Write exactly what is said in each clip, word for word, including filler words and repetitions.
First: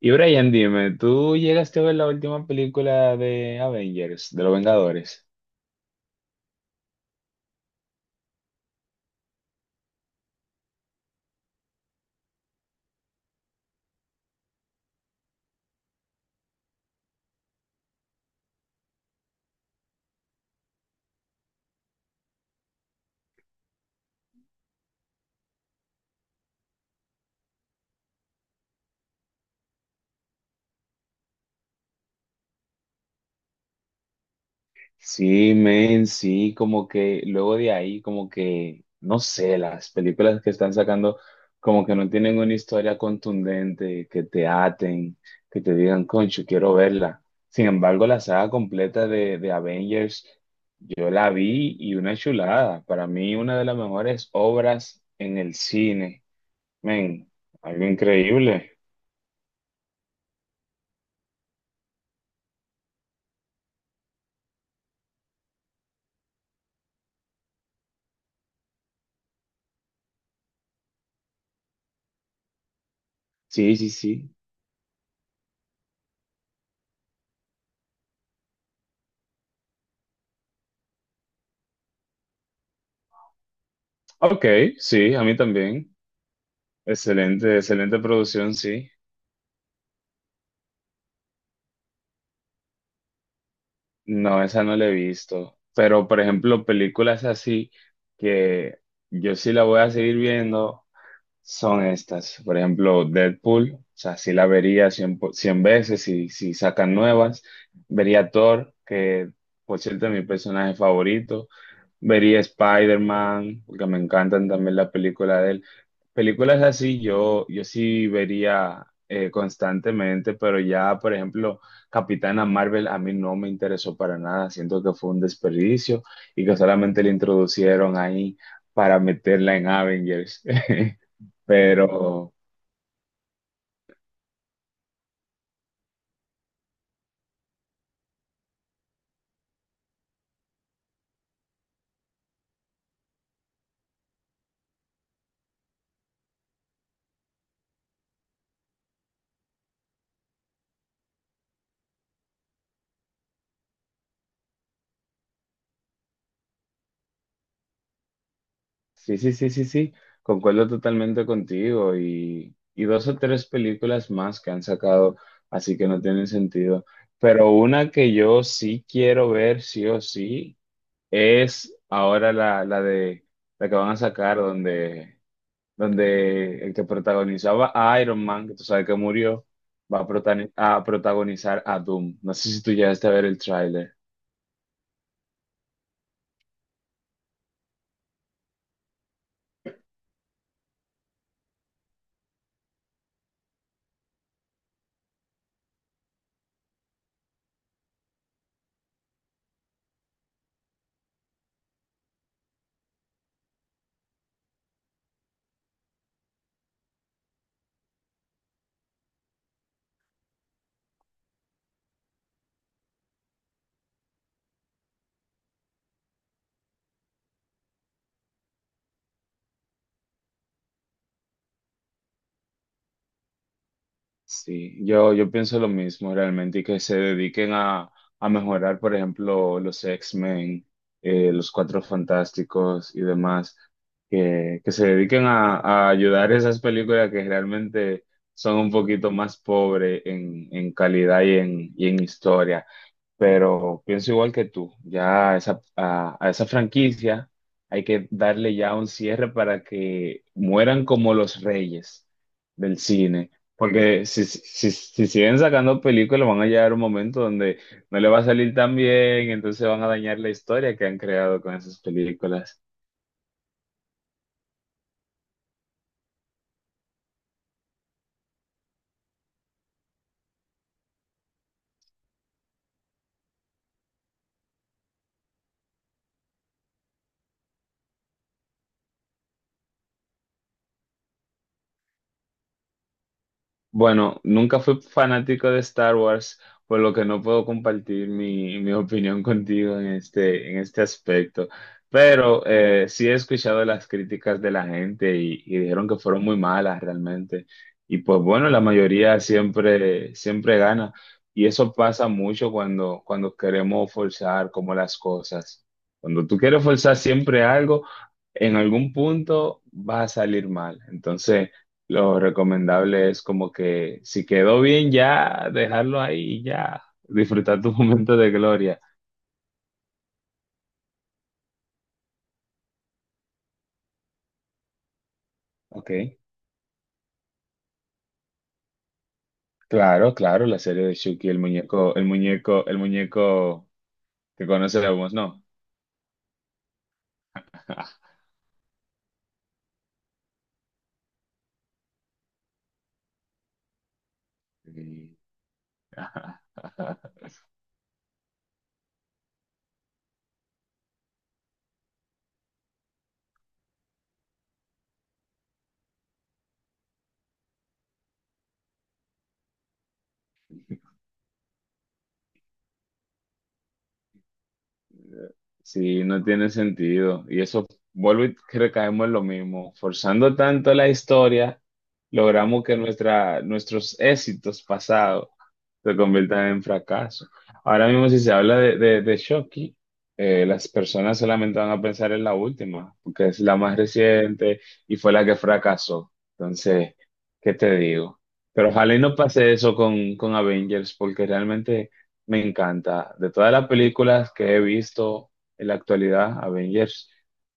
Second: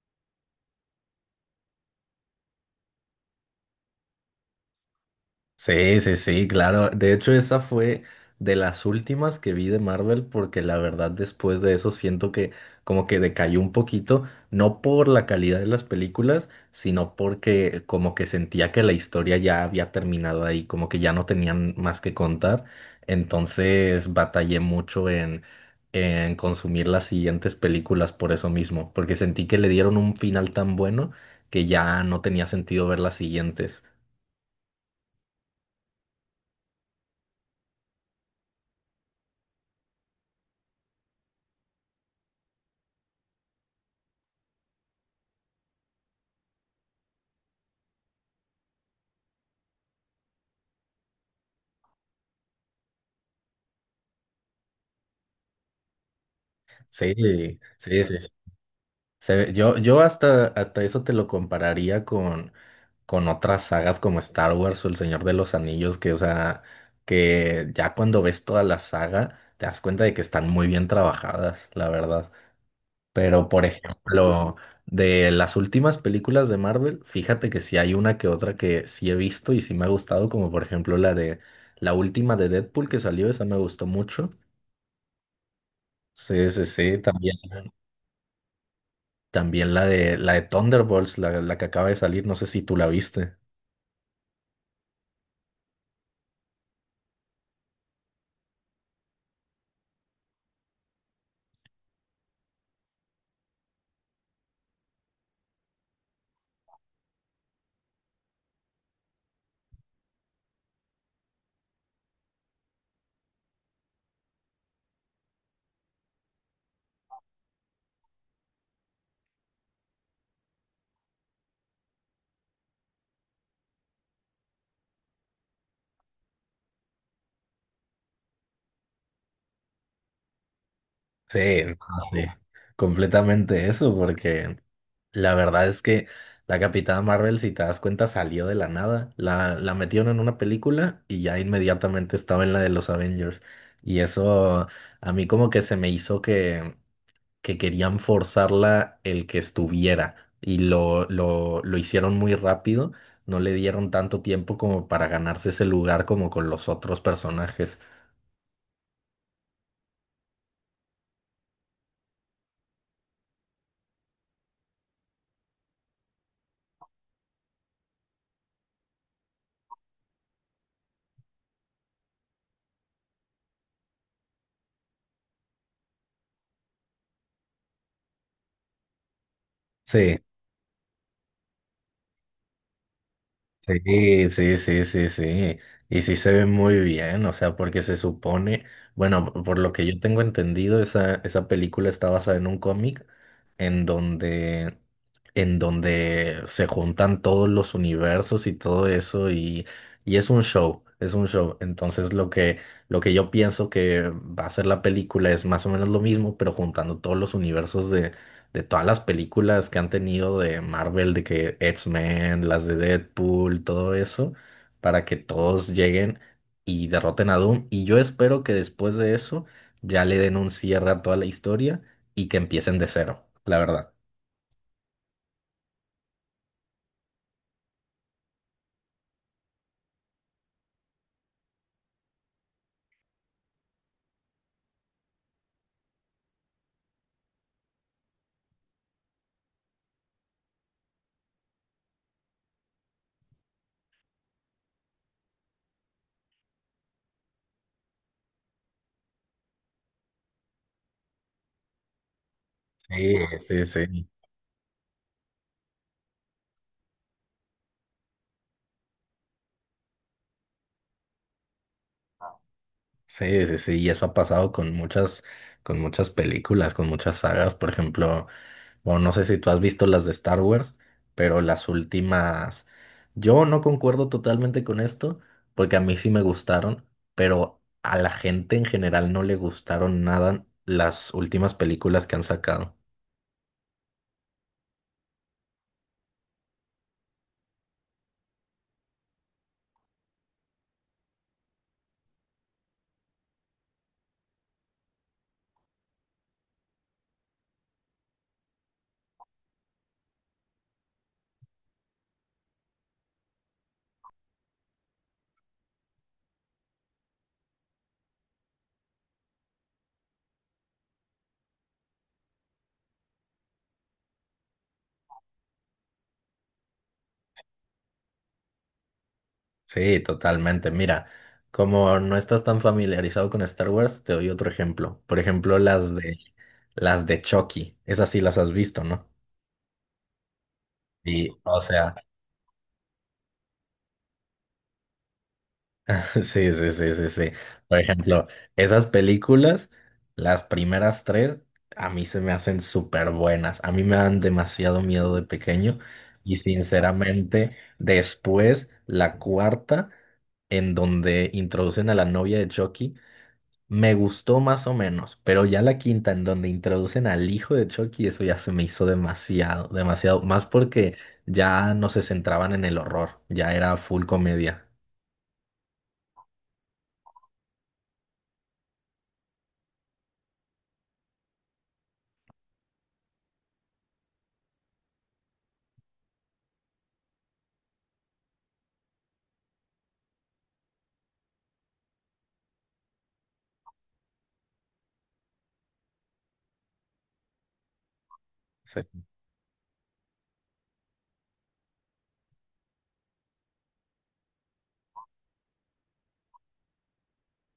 Y Brian, dime, ¿tú llegaste a ver la última película de Avengers, de los Vengadores? Sí, sí, sí, claro. De hecho, esa fue de las últimas que vi de Marvel porque la verdad después de eso siento que como que decayó un poquito, no por la calidad de las películas, sino porque como que sentía que la historia ya había terminado ahí, como que ya no tenían más que contar. Entonces batallé mucho en, en consumir las siguientes películas por eso mismo, porque sentí que le dieron un final tan bueno que ya no tenía sentido ver las siguientes. Sí, men, sí, como que luego de ahí, como que, no sé, las películas que están sacando, como que no tienen una historia contundente, que te aten, que te digan, concho, quiero verla. Sin embargo, la saga completa de, de Avengers, yo la vi y una chulada. Para mí, una de las mejores obras en el cine. Sí, Men, algo sí, sí, sí. increíble. Se ve- yo, yo hasta, hasta eso te lo compararía con, con otras sagas como Star Wars o El Señor de los Anillos, que, o sea, que ya cuando ves toda la saga te das cuenta de que están muy bien trabajadas, la verdad. Pero, por Sí, sí, sí. ejemplo, de las últimas películas de Marvel, fíjate que sí hay una que otra que sí he visto y sí me ha gustado, como por ejemplo la de la última de Deadpool que salió, esa me gustó mucho. Ok, sí, a mí también. Sí, sí, sí, también. Excelente, excelente producción, sí. También la de la de Thunderbolts, la, la que acaba de salir, no sé si tú la viste. No, esa no la he visto. Pero, por ejemplo, películas así que yo sí la voy a seguir viendo son estas. Por ejemplo, Deadpool. O sea, sí la vería cien po- cien veces si, si sacan nuevas. Vería Thor, que por cierto es mi personaje favorito. Vería Spider Man, porque me encantan también las películas de él. Películas así yo, yo sí vería eh, constantemente, pero ya, por ejemplo, Capitana Marvel a mí no me interesó para nada, siento que fue un desperdicio y que solamente le introducieron ahí para meterla en Avengers. Sí, no, sí, Pero completamente eso, porque la verdad es que la Capitana Marvel, si te das cuenta, salió de la nada. La, la metieron en una película y ya inmediatamente estaba en la de los Avengers. Y eso a mí como que se me hizo que que querían forzarla el que estuviera y lo, lo, lo hicieron muy rápido, no le dieron tanto tiempo como para ganarse ese lugar como con los otros personajes. sí, sí, sí, sí, sí, concuerdo totalmente contigo y, y dos o tres películas más que han sacado, así que no tienen sentido. Pero una que yo sí quiero ver, sí o sí es ahora la, la de la que van a sacar donde, donde el que protagonizaba a Iron Man, que tú sabes que murió, va a, Sí. protani- a protagonizar a Doom. No sé si tú llegaste a ver el tráiler. Sí, sí, sí, sí, sí. Y sí se ve muy bien, o sea, porque se supone, bueno, por lo que yo tengo entendido, esa, esa película está basada en un cómic en donde, en donde se juntan todos los universos y todo eso, y, y es un show, es un show. Entonces lo que, lo que yo pienso que va a ser la película es más o menos lo mismo, pero juntando todos los universos de todas las películas que han tenido de Marvel, de que X-Men, las de Deadpool, todo eso, para que todos lleguen y derroten a Doom. Y yo espero que después de eso ya le den un cierre a toda la historia y que empiecen de cero, la verdad. Sí, yo, yo pienso lo mismo realmente y que se dediquen a, a mejorar, por ejemplo, los X Men, eh, los Cuatro Fantásticos y demás, que, que se dediquen a, a ayudar a esas películas que realmente son un poquito más pobres en, en calidad y en, y en historia, pero pienso igual que tú, ya a esa, a, a esa franquicia hay que darle ya un cierre para que mueran como los reyes del Sí, cine, sí, porque sí. si, si, si siguen sacando películas van a llegar un momento donde no le va a salir tan bien, entonces van a dañar la historia que han creado con esas películas. Sí, sí, sí, y eso ha pasado con muchas, con muchas películas, con muchas sagas, por ejemplo, bueno, no sé si tú has visto las de Star Wars, pero las últimas, yo no concuerdo totalmente con esto, porque a mí sí me gustaron, pero a la gente en general no le gustaron nada las últimas películas que han sacado. Bueno, nunca fui fanático de Star Wars, por lo que no puedo compartir mi, mi opinión contigo en este, en este aspecto. Pero eh, sí he escuchado las críticas de la gente y, y dijeron que fueron muy malas realmente. Y pues bueno, la mayoría siempre, siempre gana. Y eso pasa mucho cuando, cuando queremos forzar como las cosas. Cuando tú quieres forzar siempre algo, en algún punto va a salir mal. Entonces, lo recomendable es como que si quedó bien ya, dejarlo ahí y ya, disfrutar tu momento de gloria. Sí, totalmente. Mira, como no estás tan familiarizado con Star Wars, te doy otro ejemplo. Por ejemplo, Ok, las de, las de Chucky, esas sí las has visto, ¿no? claro, claro, la serie de Sí, Chucky, el o sea, muñeco, el muñeco, el muñeco que conocemos, ¿no? sí, sí, sí, sí, sí. Por ejemplo, esas películas, las primeras tres, a mí se me hacen súper buenas. A mí me dan demasiado miedo Sí, de pequeño y sinceramente, después, la cuarta, en donde introducen a la novia de Chucky, me gustó más o menos, pero ya la quinta, en donde introducen al hijo de Chucky, eso ya se me hizo demasiado, demasiado, más porque ya no se centraban en el horror, ya era full comedia. sí, no tiene sentido. Y eso, vuelvo y recaemos en lo mismo. Forzando tanto la historia, logramos que nuestra, nuestros éxitos pasados se conviertan en fracaso. Ahora mismo, si se habla de, de, de Shoki, eh, las personas solamente van a pensar en la última, porque es la más reciente y fue la que fracasó. Entonces, ¿qué te digo? Pero ojalá y no pase eso con, con Avengers, porque realmente me encanta. De todas las películas que he visto en la actualidad, Avengers,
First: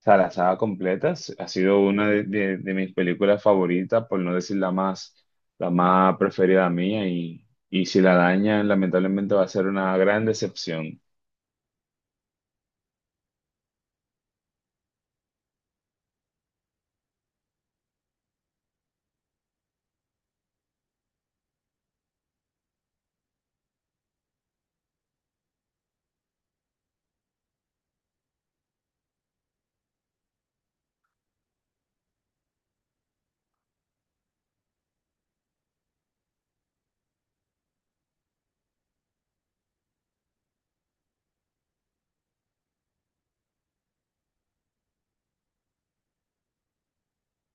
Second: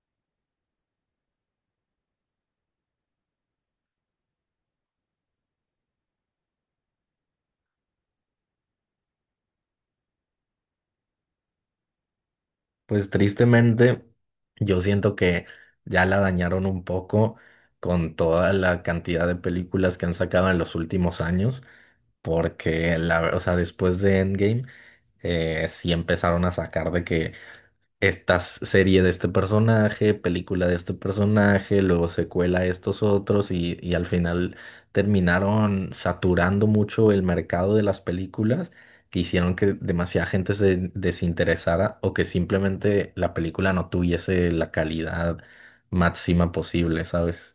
o sea, la saga completa, ha sido una de, de de mis películas favoritas, por no decir la más la más preferida mía y y si la dañan, lamentablemente va a ser una gran decepción. Pues tristemente, yo siento que ya la dañaron un poco con toda la cantidad de películas que han sacado en los últimos años, porque la, o sea, después de Endgame, eh, sí empezaron a sacar de que esta serie de este personaje, película de este personaje, luego secuela de estos otros y, y al final terminaron saturando mucho el mercado de las películas que hicieron que demasiada gente se desinteresara o que simplemente la película no tuviese la calidad máxima posible, ¿sabes?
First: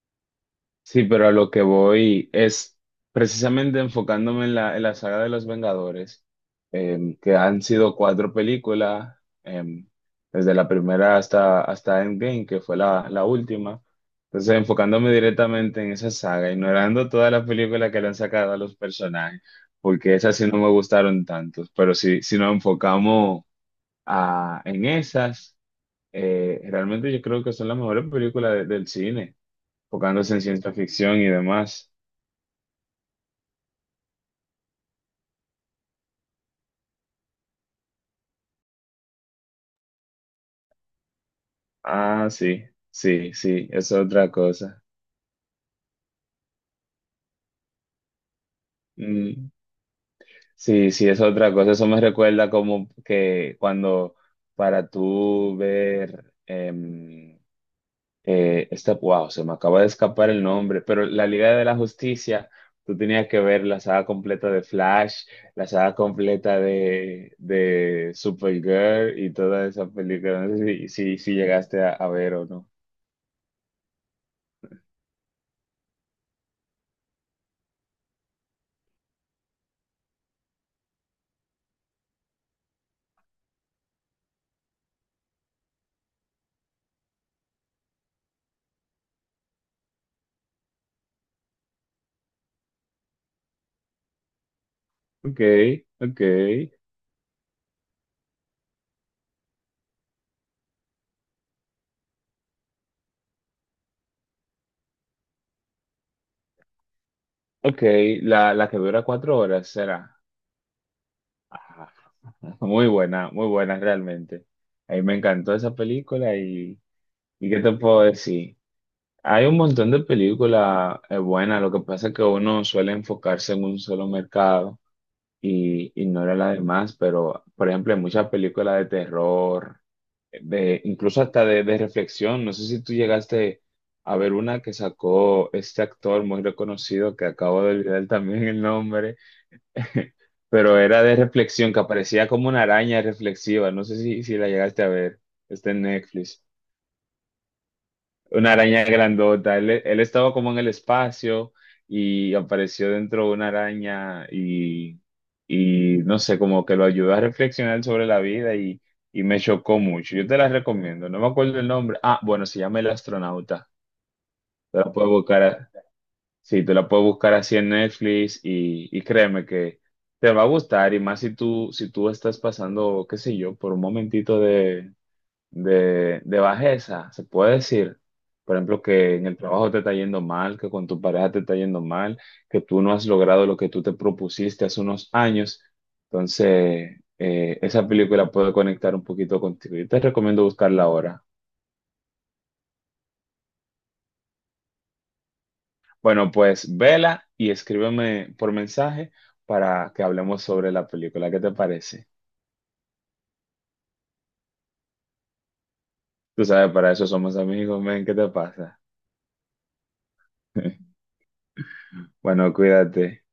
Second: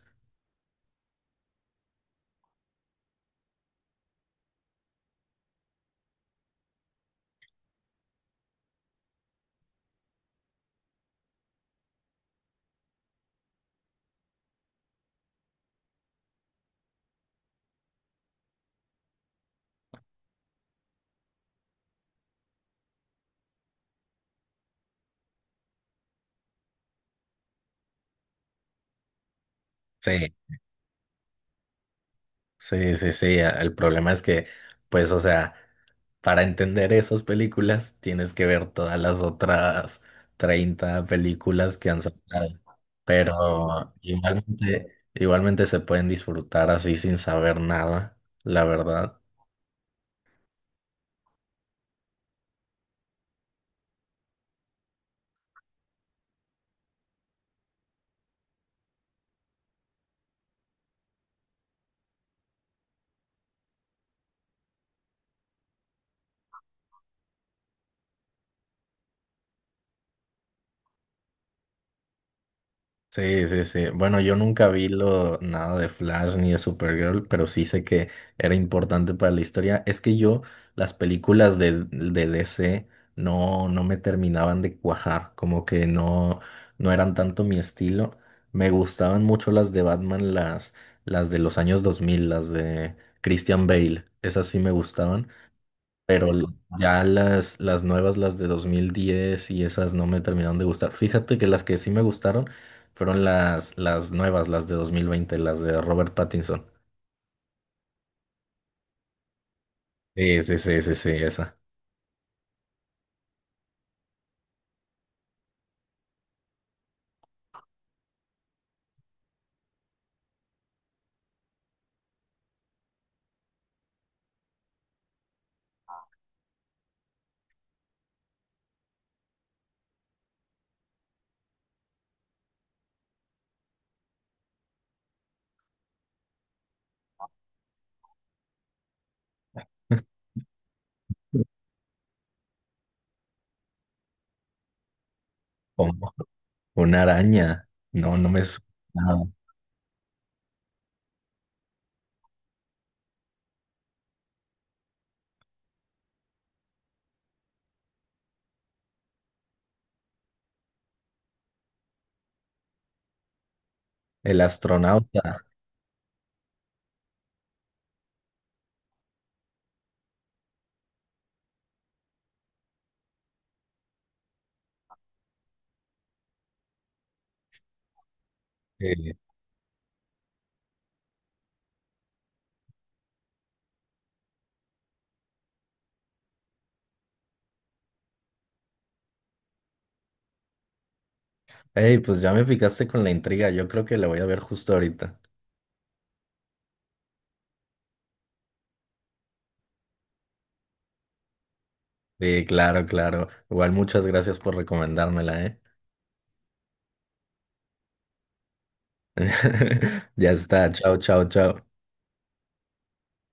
Sí, pero a lo que voy es precisamente enfocándome en la, en la saga de los Vengadores, em, que han sido cuatro películas, em, desde la primera hasta, hasta Endgame, que fue la, la última. Entonces, enfocándome directamente en esa saga, ignorando todas las películas que le han sacado a los personajes, porque esas sí no me gustaron tantos, pero si, si nos enfocamos a- en esas. Eh, realmente yo creo que son las mejores películas de- del cine, enfocándose Sí, en ciencia ficción y demás. sí, sí, sí. El problema es que, pues, o sea... para entender esas películas, tienes que ver todas las otras treinta películas que han Ah, sacado. sí, sí, sí, es Pero otra cosa. igualmente, igualmente se pueden disfrutar así sin saber nada, la verdad. Mm, sí, sí, es otra cosa. Eso me recuerda como que cuando para tú ver em, Eh, esta, wow, se me acaba de escapar el nombre, pero la Liga de la Justicia, tú tenías que ver la saga completa de Flash, la saga completa de, de Supergirl y toda esa película. No sé si, si, si llegaste a, a ver o no. Sí, sí, sí. Bueno, yo nunca vi lo, nada de Flash ni de Supergirl, pero sí sé que era importante para la historia. Es que yo, las películas de, de D C no, no me terminaban de cuajar, como que no, no eran tanto mi estilo. Me gustaban mucho las de Batman, las, las de los años dos mil, las de Christian Bale, esas sí me gustaban, Ok, ok, pero l- ya las, las nuevas, las de dos mil diez y esas no me terminaron de gustar. Fíjate que las que sí me gustaron fueron las, las nuevas, las de dos mil veinte, las de Robert Pattinson. ok. La, la que dura cuatro horas será. Sí, sí, sí, sí, sí, esa. Ah, muy buena, muy buena realmente. A mí me encantó esa película y, ¿y qué te puedo decir? Hay un montón de películas eh, buenas, lo que pasa es que uno suele enfocarse en un solo mercado y ignora las demás, pero por ejemplo hay muchas películas de terror, de, incluso hasta de, de reflexión, no sé si tú llegaste a ver una que sacó este actor muy reconocido que acabo de olvidar también el nombre, pero era de reflexión, que aparecía como una araña reflexiva, no sé si, si la llegaste a ver, está en Como Netflix. una araña. No, no me Una araña suena. grandota. Él, él estaba como en el espacio y apareció dentro de una araña y, y no sé, como que lo ayudó a reflexionar sobre la vida y, y me chocó mucho. Yo te la recomiendo. No me acuerdo el nombre. Ah, bueno, se llama El Astronauta. El Te la puedes buscar, astronauta. a- sí, te la puedes buscar así en Netflix y, y créeme que te va a gustar y más si tú, si tú estás pasando, qué sé yo, por un momentito de, de bajeza, se puede decir, por ejemplo, Eh, que en el trabajo te está yendo mal, que con tu pareja te está yendo mal, que tú no has logrado lo que tú te propusiste hace unos años. Entonces, eh, esa película puede conectar un poquito contigo. Yo te recomiendo buscarla ahora. Ey, pues ya me picaste con la intriga. Yo creo que la voy a ver justo ahorita. Bueno, pues vela y escríbeme por mensaje para que hablemos sobre la película. ¿Qué te parece? Sí, claro, claro. Igual muchas gracias por recomendármela, ¿eh? Tú sabes, para eso somos amigos, men, ¿qué te pasa? Ya está. Chao, chao, chao. Bueno, cuídate.